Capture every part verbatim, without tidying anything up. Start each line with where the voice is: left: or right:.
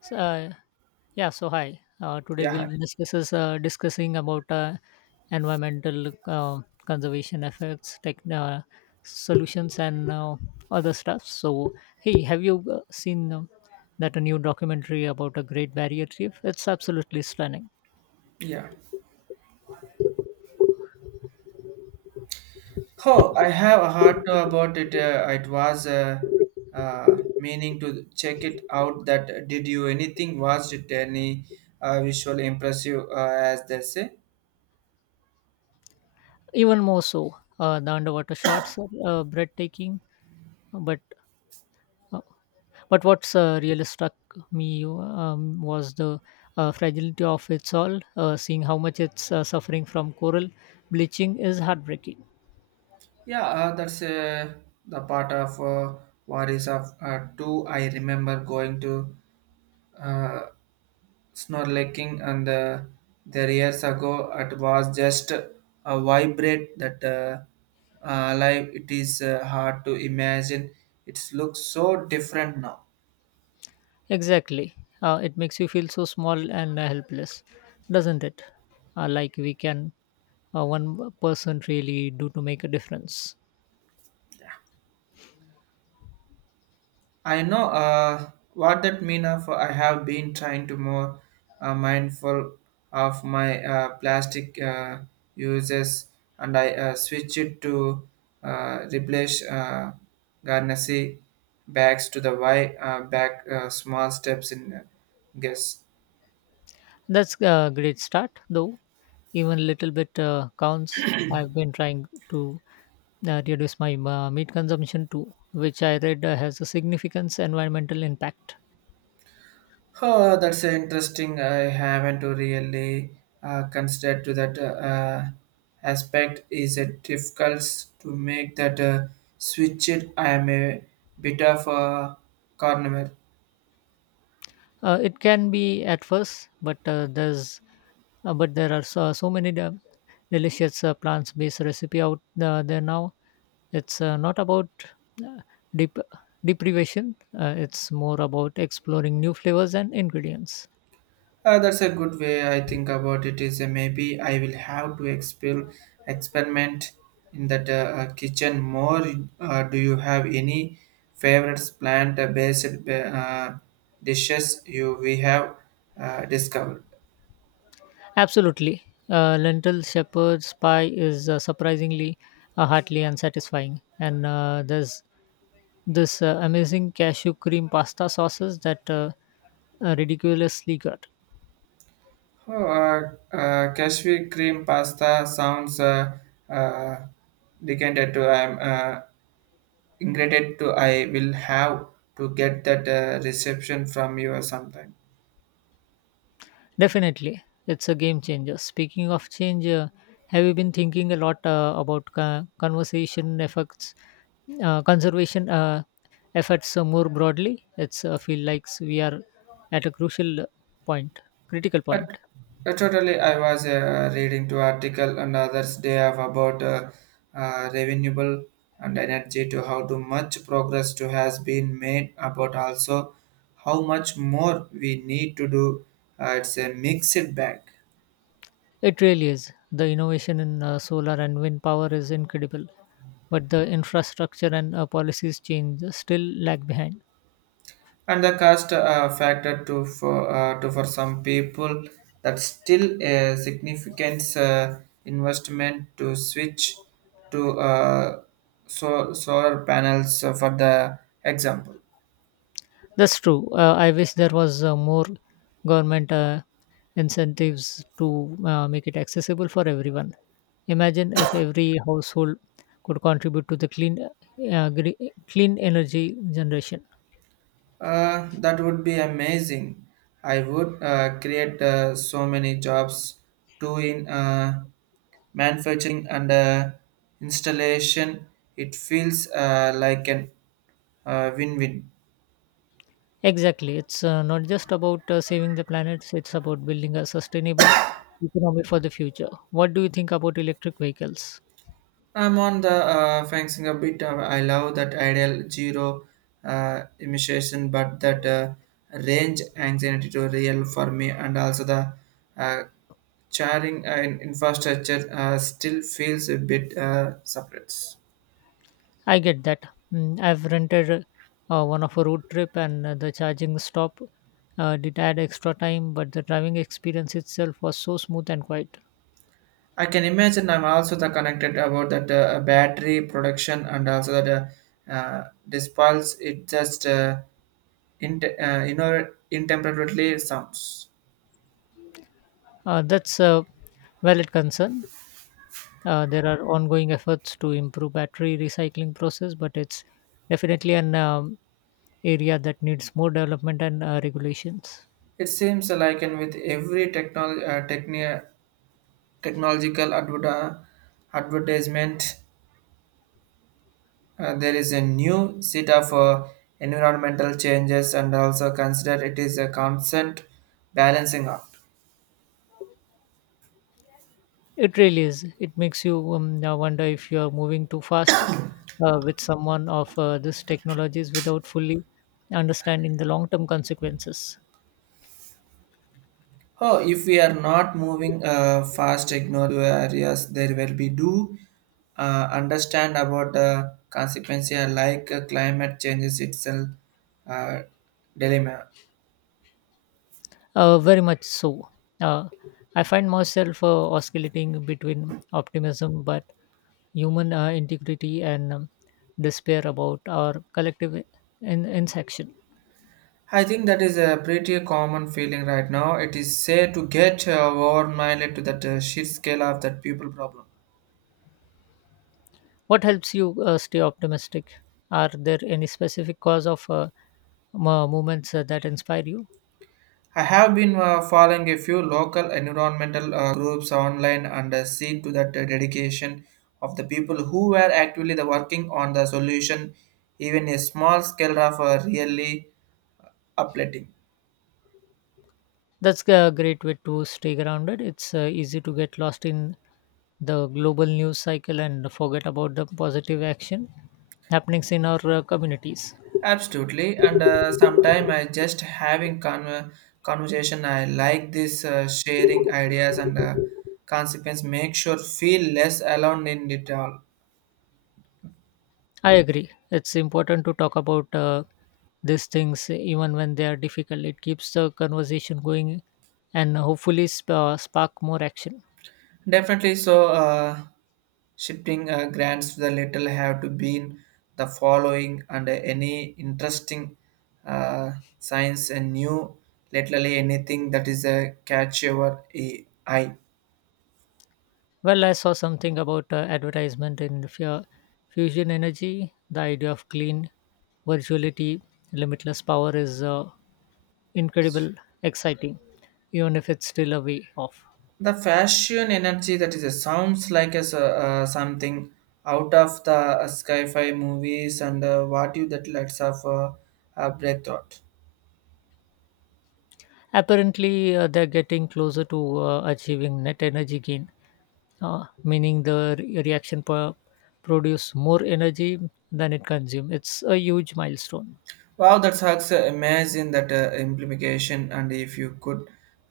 left: So, uh, yeah. So hi. Uh, today
right: Yeah,
left: we'll
right: hi.
left: be discusses, uh, discussing about uh, environmental uh, conservation efforts, tech, uh, solutions, and uh, other stuff. So hey, have you uh, seen um, that a new documentary about a Great Barrier Reef? It's absolutely stunning.
right: Yeah. Oh, I have heard about it. Uh, it was uh, uh, meaning to check it out. That did you anything? Was it any uh, visual impressive uh, as they say?
left: Even more so, uh, the underwater shots are uh, breathtaking. But uh, But what's uh, really struck me um, was the uh, fragility of its all. Uh, seeing how much it's uh, suffering from coral bleaching is heartbreaking.
right: Yeah, uh, that's uh, the part of uh, what is of uh, two. I remember going to uh, snorkeling and uh, their years ago it was just a vibrate that uh, uh, life it is uh, hard to imagine it looks so different now.
left: Exactly. Uh, it makes you feel so small and uh, helpless, doesn't it? Uh, like we can, uh, one person really do to make a difference.
right: I know uh, what that mean of. I have been trying to more uh, mindful of my uh, plastic uh, uses, and I uh, switch it to uh, replace uh, garnacy, bags to the why uh, back uh, small steps in uh, guess.
left: That's a great start, though. Even little bit uh, counts. I've been trying to uh, reduce my uh, meat consumption too, which I read uh, has a significant environmental impact.
right: Oh, that's uh, interesting. I haven't really uh, considered to that uh, uh, aspect. Is it difficult to make that uh, switch? It I am a bit of a carnivore.
left: Uh, it can be at first, but uh, there's uh, but there are so, so many de- delicious uh, plant-based recipe out uh, there now. It's uh, not about uh, dep- deprivation. Uh, it's more about exploring new flavors and ingredients.
right: Uh, that's a good way I think about it. Is uh, maybe I will have to exper- experiment in that uh, uh, kitchen more. Uh, do you have any favorites plant-based uh, dishes you we have uh, discovered?
left: Absolutely. Uh, lentil shepherd's pie is uh, surprisingly uh, heartily and satisfying. And uh, there's this uh, amazing cashew cream pasta sauces that uh, uh, ridiculously good.
right: Oh, uh, uh, cashew cream pasta sounds uh, uh, decanted to. I'm uh, ingredient to I will have to get that uh, reception from you sometime.
left: Definitely, it's a game changer. Speaking of change, uh, have you been thinking a lot uh, about co- conversation effects, uh, conservation uh, efforts uh, more broadly? It's uh, feel like we are at a crucial point, critical
right: But
left: point.
right: uh, totally, I was uh, reading to article on others day of about uh, uh, renewable and energy to how too much progress to has been made about also how much more we need to do. Uh, it's a mixed bag.
left: It really is. The innovation in uh, solar and wind power is incredible, but the infrastructure and uh, policies change still lag behind.
right: And the cost uh, factor to for uh, to for some people, that's still a significant uh, investment to switch to uh, so- solar panels uh, for the example.
left: That's true. Uh, I wish there was uh, more government uh, incentives to uh, make it accessible for everyone. Imagine if every household could contribute to the clean, uh, gre- clean energy generation.
right: Uh, that would be amazing. I would uh, create uh, so many jobs too in uh, manufacturing and uh, installation. It feels uh, like an uh, win-win.
left: Exactly. It's uh, not just about uh, saving the planet, it's about building a sustainable economy for the future. What do you think about electric vehicles?
right: I'm on the uh, fencing a bit. Uh, I love that ideal zero uh, emission, but that uh, range anxiety to real for me, and also the uh, charring and infrastructure uh, still feels a bit uh, separates.
left: I get that. Mm, I've rented uh, one of a road trip, and uh, the charging stop uh, did add extra time, but the driving experience itself was so smooth and quiet.
right: I can imagine. I'm also the connected about that uh, battery production, and also that uh, uh, dispels it just uh, in, uh, you know intemperately sounds.
left: Uh, that's a valid concern. Uh, there are ongoing efforts to improve battery recycling process, but it's definitely an um, area that needs more development and uh, regulations.
right: It seems like, and with every technol uh, techni- technological adver- advertisement, uh, there is a new set of uh, environmental changes, and also consider it is a constant balancing act.
left: It really is. It makes you um, uh, wonder if you are moving too fast uh, with someone of uh, this technologies without fully understanding the long-term consequences.
right: Oh, if we are not moving uh, fast, ignore the areas, there will be do uh, understand about the consequences like uh, climate changes itself uh, dilemma.
left: Uh, very much so. Uh, I find myself uh, oscillating between optimism, but human uh, integrity and um, despair about our collective in, insection.
right: I think that is a pretty common feeling right now. It is said to get uh, overwhelmed to that uh, sheer scale of that people problem.
left: What helps you uh, stay optimistic? Are there any specific cause of uh, mo- movements uh, that inspire you?
right: I have been uh, following a few local environmental uh, groups online and uh, seen to that uh, dedication of the people who were actively the working on the solution. Even a small scale of uh, really uplifting.
left: That's a great way to stay grounded. It's uh, easy to get lost in the global news cycle and forget about the positive action happenings in our uh, communities.
right: Absolutely, and uh, sometime I just having con- conversation. I like this uh, sharing ideas and uh, consequence make sure feel less alone in it all.
left: I agree. It's important to talk about uh, these things even when they are difficult. It keeps the conversation going and hopefully sp- uh, spark more action.
right: Definitely, so uh, shifting uh, grants to the little have to be in the following and any interesting uh, science and new, literally anything that is a catch your e- eye.
left: Well, I saw something about uh, advertisement in fu- fusion energy. The idea of clean virtuality, limitless power is uh, incredible, exciting, even if it's still a way off.
right: The fashion energy that is a sounds like as a, uh, something out of the uh, sci-fi movies and uh, what you that lets of uh, uh, breath thought.
left: Apparently, uh, they're getting closer to uh, achieving net energy gain, uh, meaning the re- reaction pro- produce more energy than it consumes. It's a huge milestone.
right: Wow, that's sucks. Uh, imagine that uh, implication, and if you could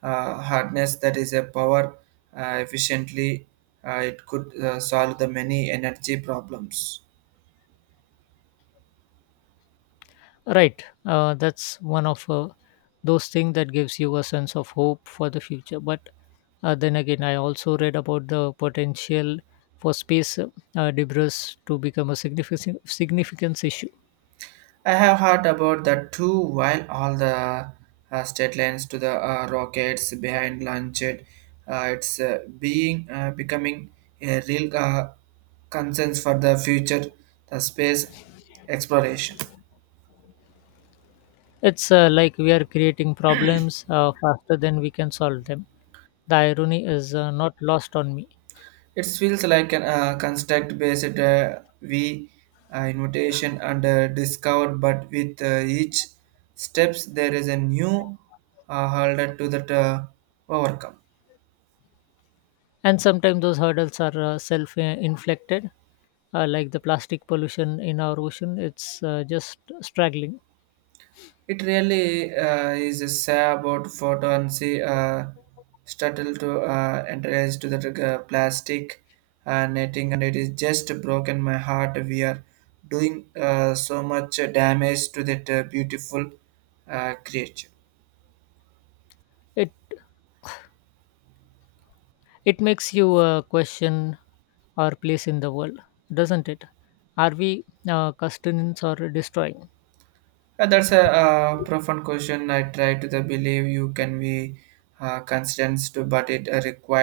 right: uh, harness that is a power uh, efficiently, uh, it could uh, solve the many energy problems.
left: Right. Uh, that's one of uh, those things that gives you a sense of hope for the future. But uh, Then again, I also read about the potential for space uh, debris to become a significant significance issue.
right: I have heard about that too. While all the uh, state lines to the uh, rockets behind launched, uh, it's uh, being uh, becoming a real uh, concern for the future, the space exploration.
left: It's uh, like we are creating problems uh, faster than we can solve them. The irony is uh, not lost on me.
right: It feels like an uh, construct-based uh, we uh, invitation and uh, discover, but with uh, each steps there is a new uh, hurdle to that uh, overcome.
left: And sometimes those hurdles are uh, self uh, inflicted, uh, like the plastic pollution in our ocean. It's uh, just straggling.
right: It really uh, is a say about photo and see uh, startle to uh, entrance to the uh, plastic uh, netting, and it is just broken my heart. We are doing uh, so much damage to that uh, beautiful uh, creature.
left: It, it makes you uh, question our place in the world, doesn't it? Are we uh, sustenance or destroying?
right: Uh, that's a uh, profound question. I try to the believe you can be uh, constraints to, but it uh, required